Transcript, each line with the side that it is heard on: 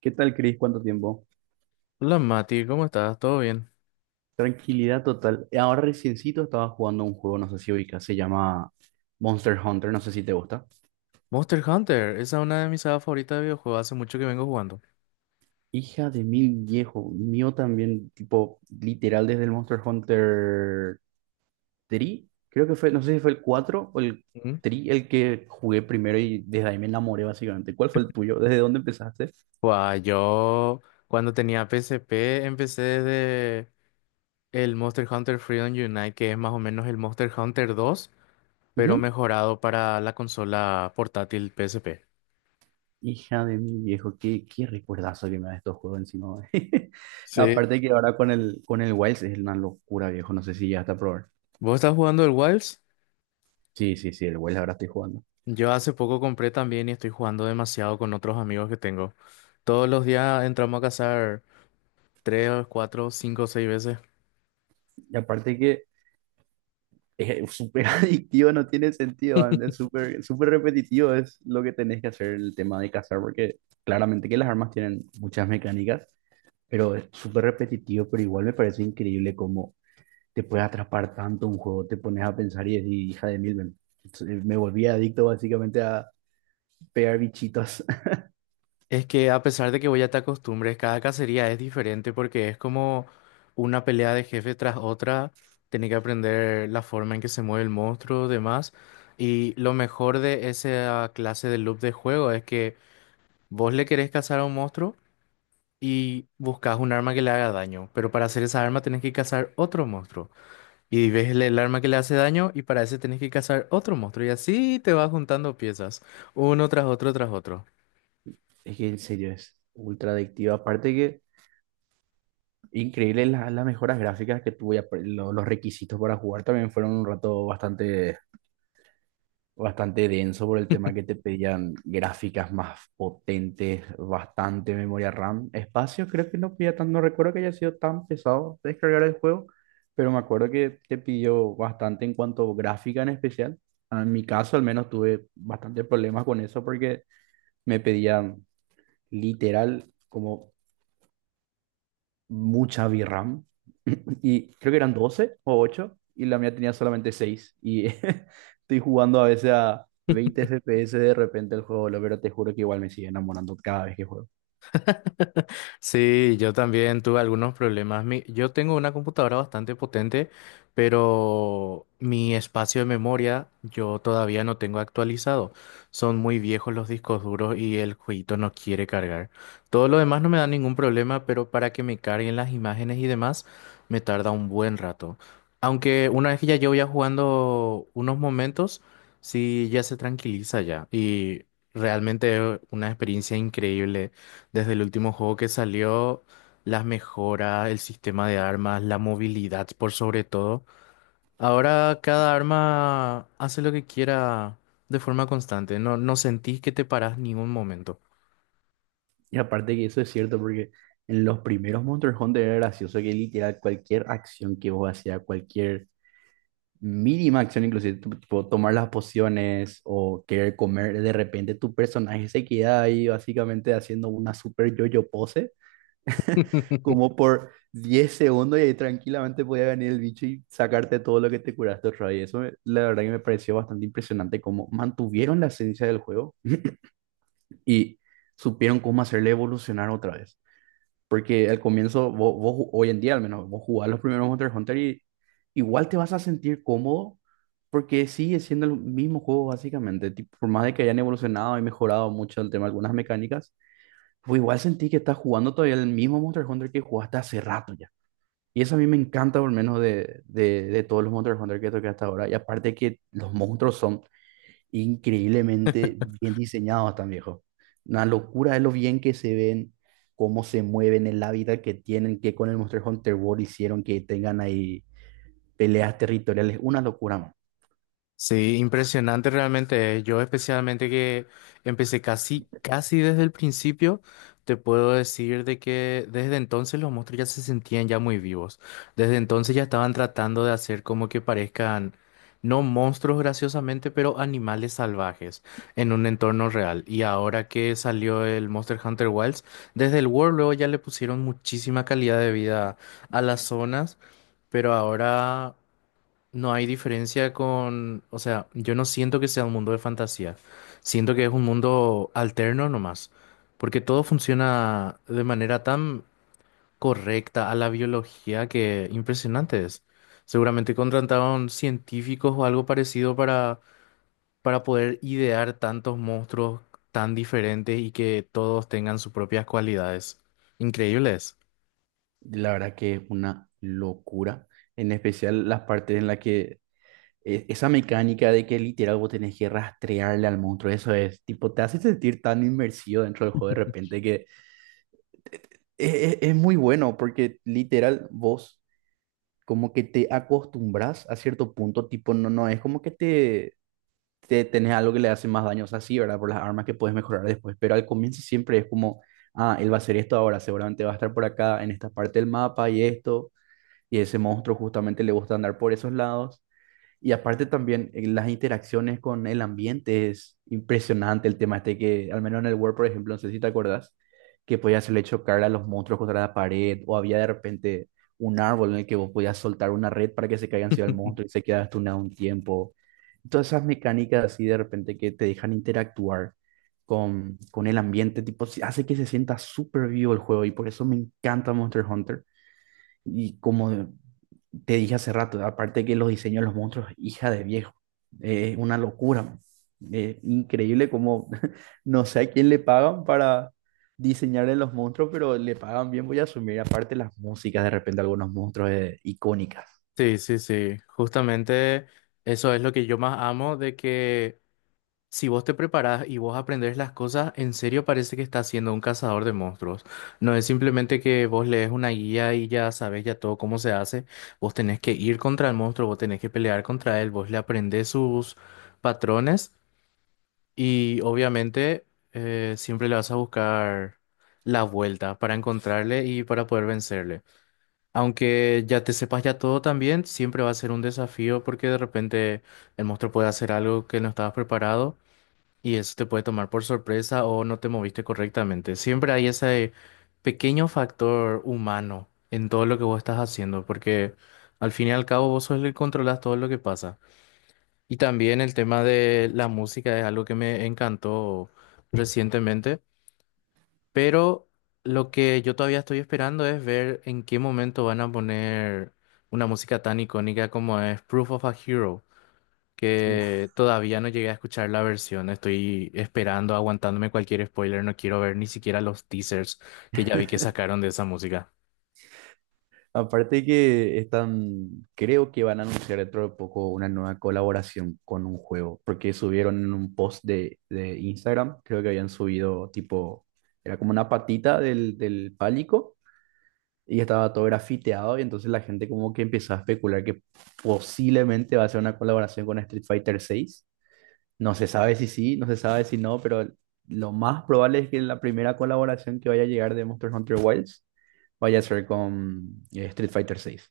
right: ¿Qué tal, Cris? ¿Cuánto tiempo?
left: Hola Mati, ¿cómo estás? ¿Todo bien?
right: Tranquilidad total. Ahora reciencito estaba jugando un juego, no sé si ubicas, se llama Monster Hunter, no sé si te gusta.
left: Monster Hunter, esa es una de mis sagas favoritas de videojuegos, hace mucho que vengo jugando.
right: Hija de mil viejo, mío también, tipo, literal desde el Monster Hunter 3, creo que fue, no sé si fue el 4 o el
left: Ujú.
right: 3 el que jugué primero, y desde ahí me enamoré básicamente. ¿Cuál fue el tuyo? ¿Desde dónde empezaste?
left: Guau, yo cuando tenía PSP empecé desde el Monster Hunter Freedom Unite, que es más o menos el Monster Hunter 2, pero mejorado para la consola portátil PSP.
right: Hija de mi viejo, qué recuerdazo que me da estos juegos encima.
left: Sí.
right: Aparte que ahora con el Wilds es una locura, viejo. No sé si ya está a probar.
left: ¿Vos estás jugando el Wilds?
right: Sí, sí, sí, el Wilds ahora estoy jugando.
left: Yo hace poco compré también y estoy jugando demasiado con otros amigos que tengo. Todos los días entramos a cazar 3, 4, 5, 6 veces.
right: Y aparte que es súper adictivo, no tiene sentido, man, es súper, súper repetitivo, es lo que tenés que hacer el tema de cazar, porque claramente que las armas tienen muchas mecánicas, pero es súper repetitivo, pero igual me parece increíble cómo te puede atrapar tanto un juego, te pones a pensar y decir, hija de mil, man". Entonces, me volví adicto básicamente a pegar bichitos.
left: Es que a pesar de que voy a te acostumbres, cada cacería es diferente porque es como una pelea de jefe tras otra. Tenés que aprender la forma en que se mueve el monstruo, demás. Y lo mejor de esa clase de loop de juego es que vos le querés cazar a un monstruo y buscas un arma que le haga daño. Pero para hacer esa arma tenés que cazar otro monstruo. Y ves el arma que le hace daño y para ese tenés que cazar otro monstruo. Y así te vas juntando piezas, uno tras otro tras otro.
right: Es que en serio es ultra adictivo. Aparte que increíble las mejoras gráficas que tuve y los requisitos para jugar también fueron un rato bastante, bastante denso por el tema que te pedían gráficas más potentes, bastante memoria RAM. Espacio creo que no pedía tan, no recuerdo que haya sido tan pesado descargar el juego, pero me acuerdo que te pidió bastante en cuanto a gráfica en especial. En mi caso al menos tuve bastante problemas con eso porque me pedían literal como mucha VRAM. Y creo que eran 12 o 8 y la mía tenía solamente 6. Y estoy jugando a veces a 20 FPS de repente el juego, boludo, pero te juro que igual me sigue enamorando cada vez que juego.
left: Sí, yo también tuve algunos problemas. Yo tengo una computadora bastante potente, pero mi espacio de memoria yo todavía no tengo actualizado. Son muy viejos los discos duros y el jueguito no quiere cargar. Todo lo demás no me da ningún problema, pero para que me carguen las imágenes y demás, me tarda un buen rato. Aunque una vez que ya yo ya jugando unos momentos, sí, ya se tranquiliza ya. Y realmente es una experiencia increíble desde el último juego que salió, las mejoras, el sistema de armas, la movilidad por sobre todo. Ahora cada arma hace lo que quiera de forma constante. No, no sentís que te parás ningún momento.
right: Y aparte que eso es cierto porque en los primeros Monster Hunter era gracioso que literal cualquier acción que vos hacías, cualquier mínima acción, inclusive tipo tomar las pociones o querer comer, de repente tu personaje se queda ahí básicamente haciendo una super yo-yo pose como por 10 segundos, y ahí tranquilamente podía venir el bicho y sacarte todo lo que te curaste otra vez. La verdad que me pareció bastante impresionante cómo mantuvieron la esencia del juego y supieron cómo hacerle evolucionar otra vez. Porque al comienzo, hoy en día al menos, vos jugás los primeros Monster Hunter y igual te vas a sentir cómodo porque sigue siendo el mismo juego básicamente. Tipo, por más de que hayan evolucionado y mejorado mucho el tema de algunas mecánicas, pues igual sentí que estás jugando todavía el mismo Monster Hunter que jugaste hace rato ya. Y eso a mí me encanta, por lo menos de todos los Monster Hunter que toqué hasta ahora. Y aparte que los monstruos son increíblemente bien diseñados, tan viejo. Una locura de lo bien que se ven, cómo se mueven, el hábitat que tienen, que con el Monster Hunter World hicieron que tengan ahí peleas territoriales. Una locura, man.
left: Sí, impresionante realmente. Yo especialmente que empecé casi, casi desde el principio, te puedo decir de que desde entonces los monstruos ya se sentían ya muy vivos. Desde entonces ya estaban tratando de hacer como que parezcan, no monstruos graciosamente, pero animales salvajes en un entorno real. Y ahora que salió el Monster Hunter Wilds, desde el World luego ya le pusieron muchísima calidad de vida a las zonas, pero ahora... No hay diferencia con, o sea, yo no siento que sea un mundo de fantasía, siento que es un mundo alterno nomás, porque todo funciona de manera tan correcta a la biología que impresionante es. Seguramente contrataron científicos o algo parecido para poder idear tantos monstruos tan diferentes y que todos tengan sus propias cualidades. Increíbles.
right: La verdad que es una locura. En especial las partes en las que esa mecánica de que literal vos tenés que rastrearle al monstruo, eso es, tipo, te hace sentir tan inmersido dentro del juego de repente que... Es muy bueno porque literal vos, como que te acostumbras a cierto punto, tipo, no, no, es como que te tenés algo que le hace más daño, o sea, sí, ¿verdad? Por las armas que puedes mejorar después, pero al comienzo siempre es como, ah, él va a hacer esto ahora, seguramente va a estar por acá, en esta parte del mapa y esto, y ese monstruo justamente le gusta andar por esos lados. Y aparte también las interacciones con el ambiente es impresionante, el tema este que, al menos en el Word, por ejemplo, no sé si te acordás, que podías hacerle chocar a los monstruos contra la pared, o había de repente un árbol en el que vos podías soltar una red para que se caiga encima del monstruo y se quedaba estunado un tiempo. Todas esas mecánicas así de repente que te dejan interactuar con el ambiente, tipo, sí, hace que se sienta súper vivo el juego y por eso me encanta Monster Hunter. Y como te dije hace rato, aparte que los diseños de los monstruos, hija de viejo, es una locura, man. Increíble como, no sé a quién le pagan para diseñarle los monstruos, pero le pagan bien, voy a asumir. Aparte las músicas, de repente algunos monstruos icónicas.
left: Sí, sí, sí. Justamente eso es lo que yo más amo de que si vos te preparás y vos aprendés las cosas, en serio parece que estás siendo un cazador de monstruos. No es simplemente que vos lees una guía y ya sabes ya todo cómo se hace. Vos tenés que ir contra el monstruo, vos tenés que pelear contra él, vos le aprendés sus patrones y obviamente siempre le vas a buscar la vuelta para encontrarle y para poder vencerle. Aunque ya te sepas ya todo también, siempre va a ser un desafío porque de repente el monstruo puede hacer algo que no estabas preparado. Y eso te puede tomar por sorpresa o no te moviste correctamente. Siempre hay ese pequeño factor humano en todo lo que vos estás haciendo, porque al fin y al cabo vos sos el que controlas todo lo que pasa. Y también el tema de la música es algo que me encantó recientemente, pero lo que yo todavía estoy esperando es ver en qué momento van a poner una música tan icónica como es Proof of a Hero,
right: Uf.
left: que todavía no llegué a escuchar la versión. Estoy esperando, aguantándome cualquier spoiler. No quiero ver ni siquiera los teasers que ya vi que sacaron de esa música.
right: Aparte que están, creo que van a anunciar dentro de poco una nueva colaboración con un juego, porque subieron en un post de Instagram, creo que habían subido tipo, era como una patita del pálico, y estaba todo grafiteado y entonces la gente como que empezó a especular que posiblemente va a ser una colaboración con Street Fighter 6. No se sabe si sí, no se sabe si no, pero lo más probable es que la primera colaboración que vaya a llegar de Monster Hunter Wilds vaya a ser con Street Fighter 6.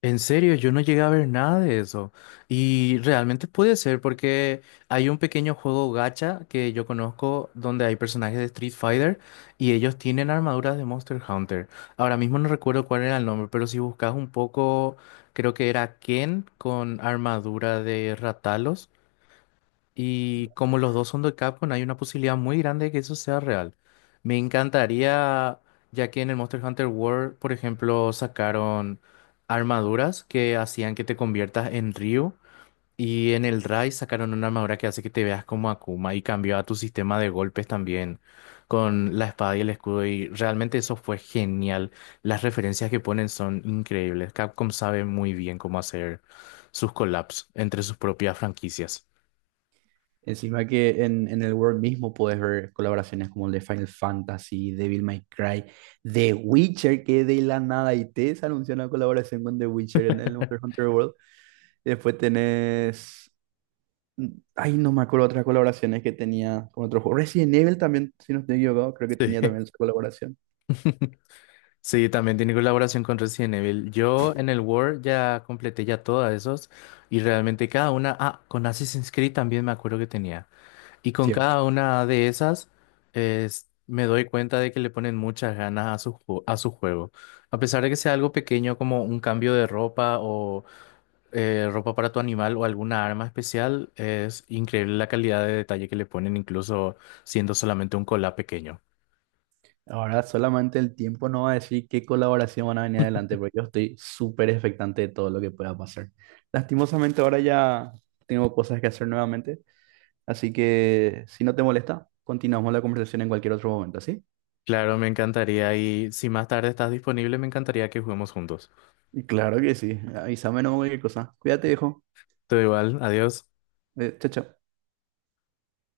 left: En serio, yo no llegué a ver nada de eso. Y realmente puede ser porque hay un pequeño juego gacha que yo conozco donde hay personajes de Street Fighter y ellos tienen armaduras de Monster Hunter. Ahora mismo no recuerdo cuál era el nombre, pero si buscas un poco, creo que era Ken con armadura de Ratalos. Y como los dos son de Capcom, hay una posibilidad muy grande de que eso sea real. Me encantaría, ya que en el Monster Hunter World, por ejemplo, sacaron armaduras que hacían que te conviertas en Ryu. Y en el Rise sacaron una armadura que hace que te veas como Akuma y cambió a tu sistema de golpes también con la espada y el escudo. Y realmente eso fue genial. Las referencias que ponen son increíbles. Capcom sabe muy bien cómo hacer sus collabs entre sus propias franquicias.
right: Encima que en el World mismo puedes ver colaboraciones como el de Final Fantasy, Devil May Cry, The Witcher, que de la nada y te se anunció una colaboración con The Witcher en el Monster Hunter World. Después tenés... Ay, no me acuerdo otras colaboraciones que tenía con otros juegos. Resident Evil también, si no estoy equivocado, creo que tenía
left: Sí.
right: también esa colaboración.
left: Sí, también tiene colaboración con Resident Evil. Yo en el World ya completé ya todas esos y realmente cada una, ah, con Assassin's Creed también me acuerdo que tenía. Y con cada
right: Cierto.
left: una de esas me doy cuenta de que le ponen muchas ganas a su juego. A pesar de que sea algo pequeño como un cambio de ropa o ropa para tu animal o alguna arma especial, es increíble la calidad de detalle que le ponen incluso siendo solamente un collab pequeño.
right: Ahora solamente el tiempo no va a decir qué colaboración van a venir adelante, porque yo estoy súper expectante de todo lo que pueda pasar. Lastimosamente ahora ya tengo cosas que hacer nuevamente, así que si no te molesta, continuamos la conversación en cualquier otro momento, ¿sí?
left: Claro, me encantaría y si más tarde estás disponible, me encantaría que juguemos juntos.
right: Y claro que sí. Avísame no cualquier cosa. Cuídate, viejo.
left: Todo igual, adiós.
right: Chao, chao.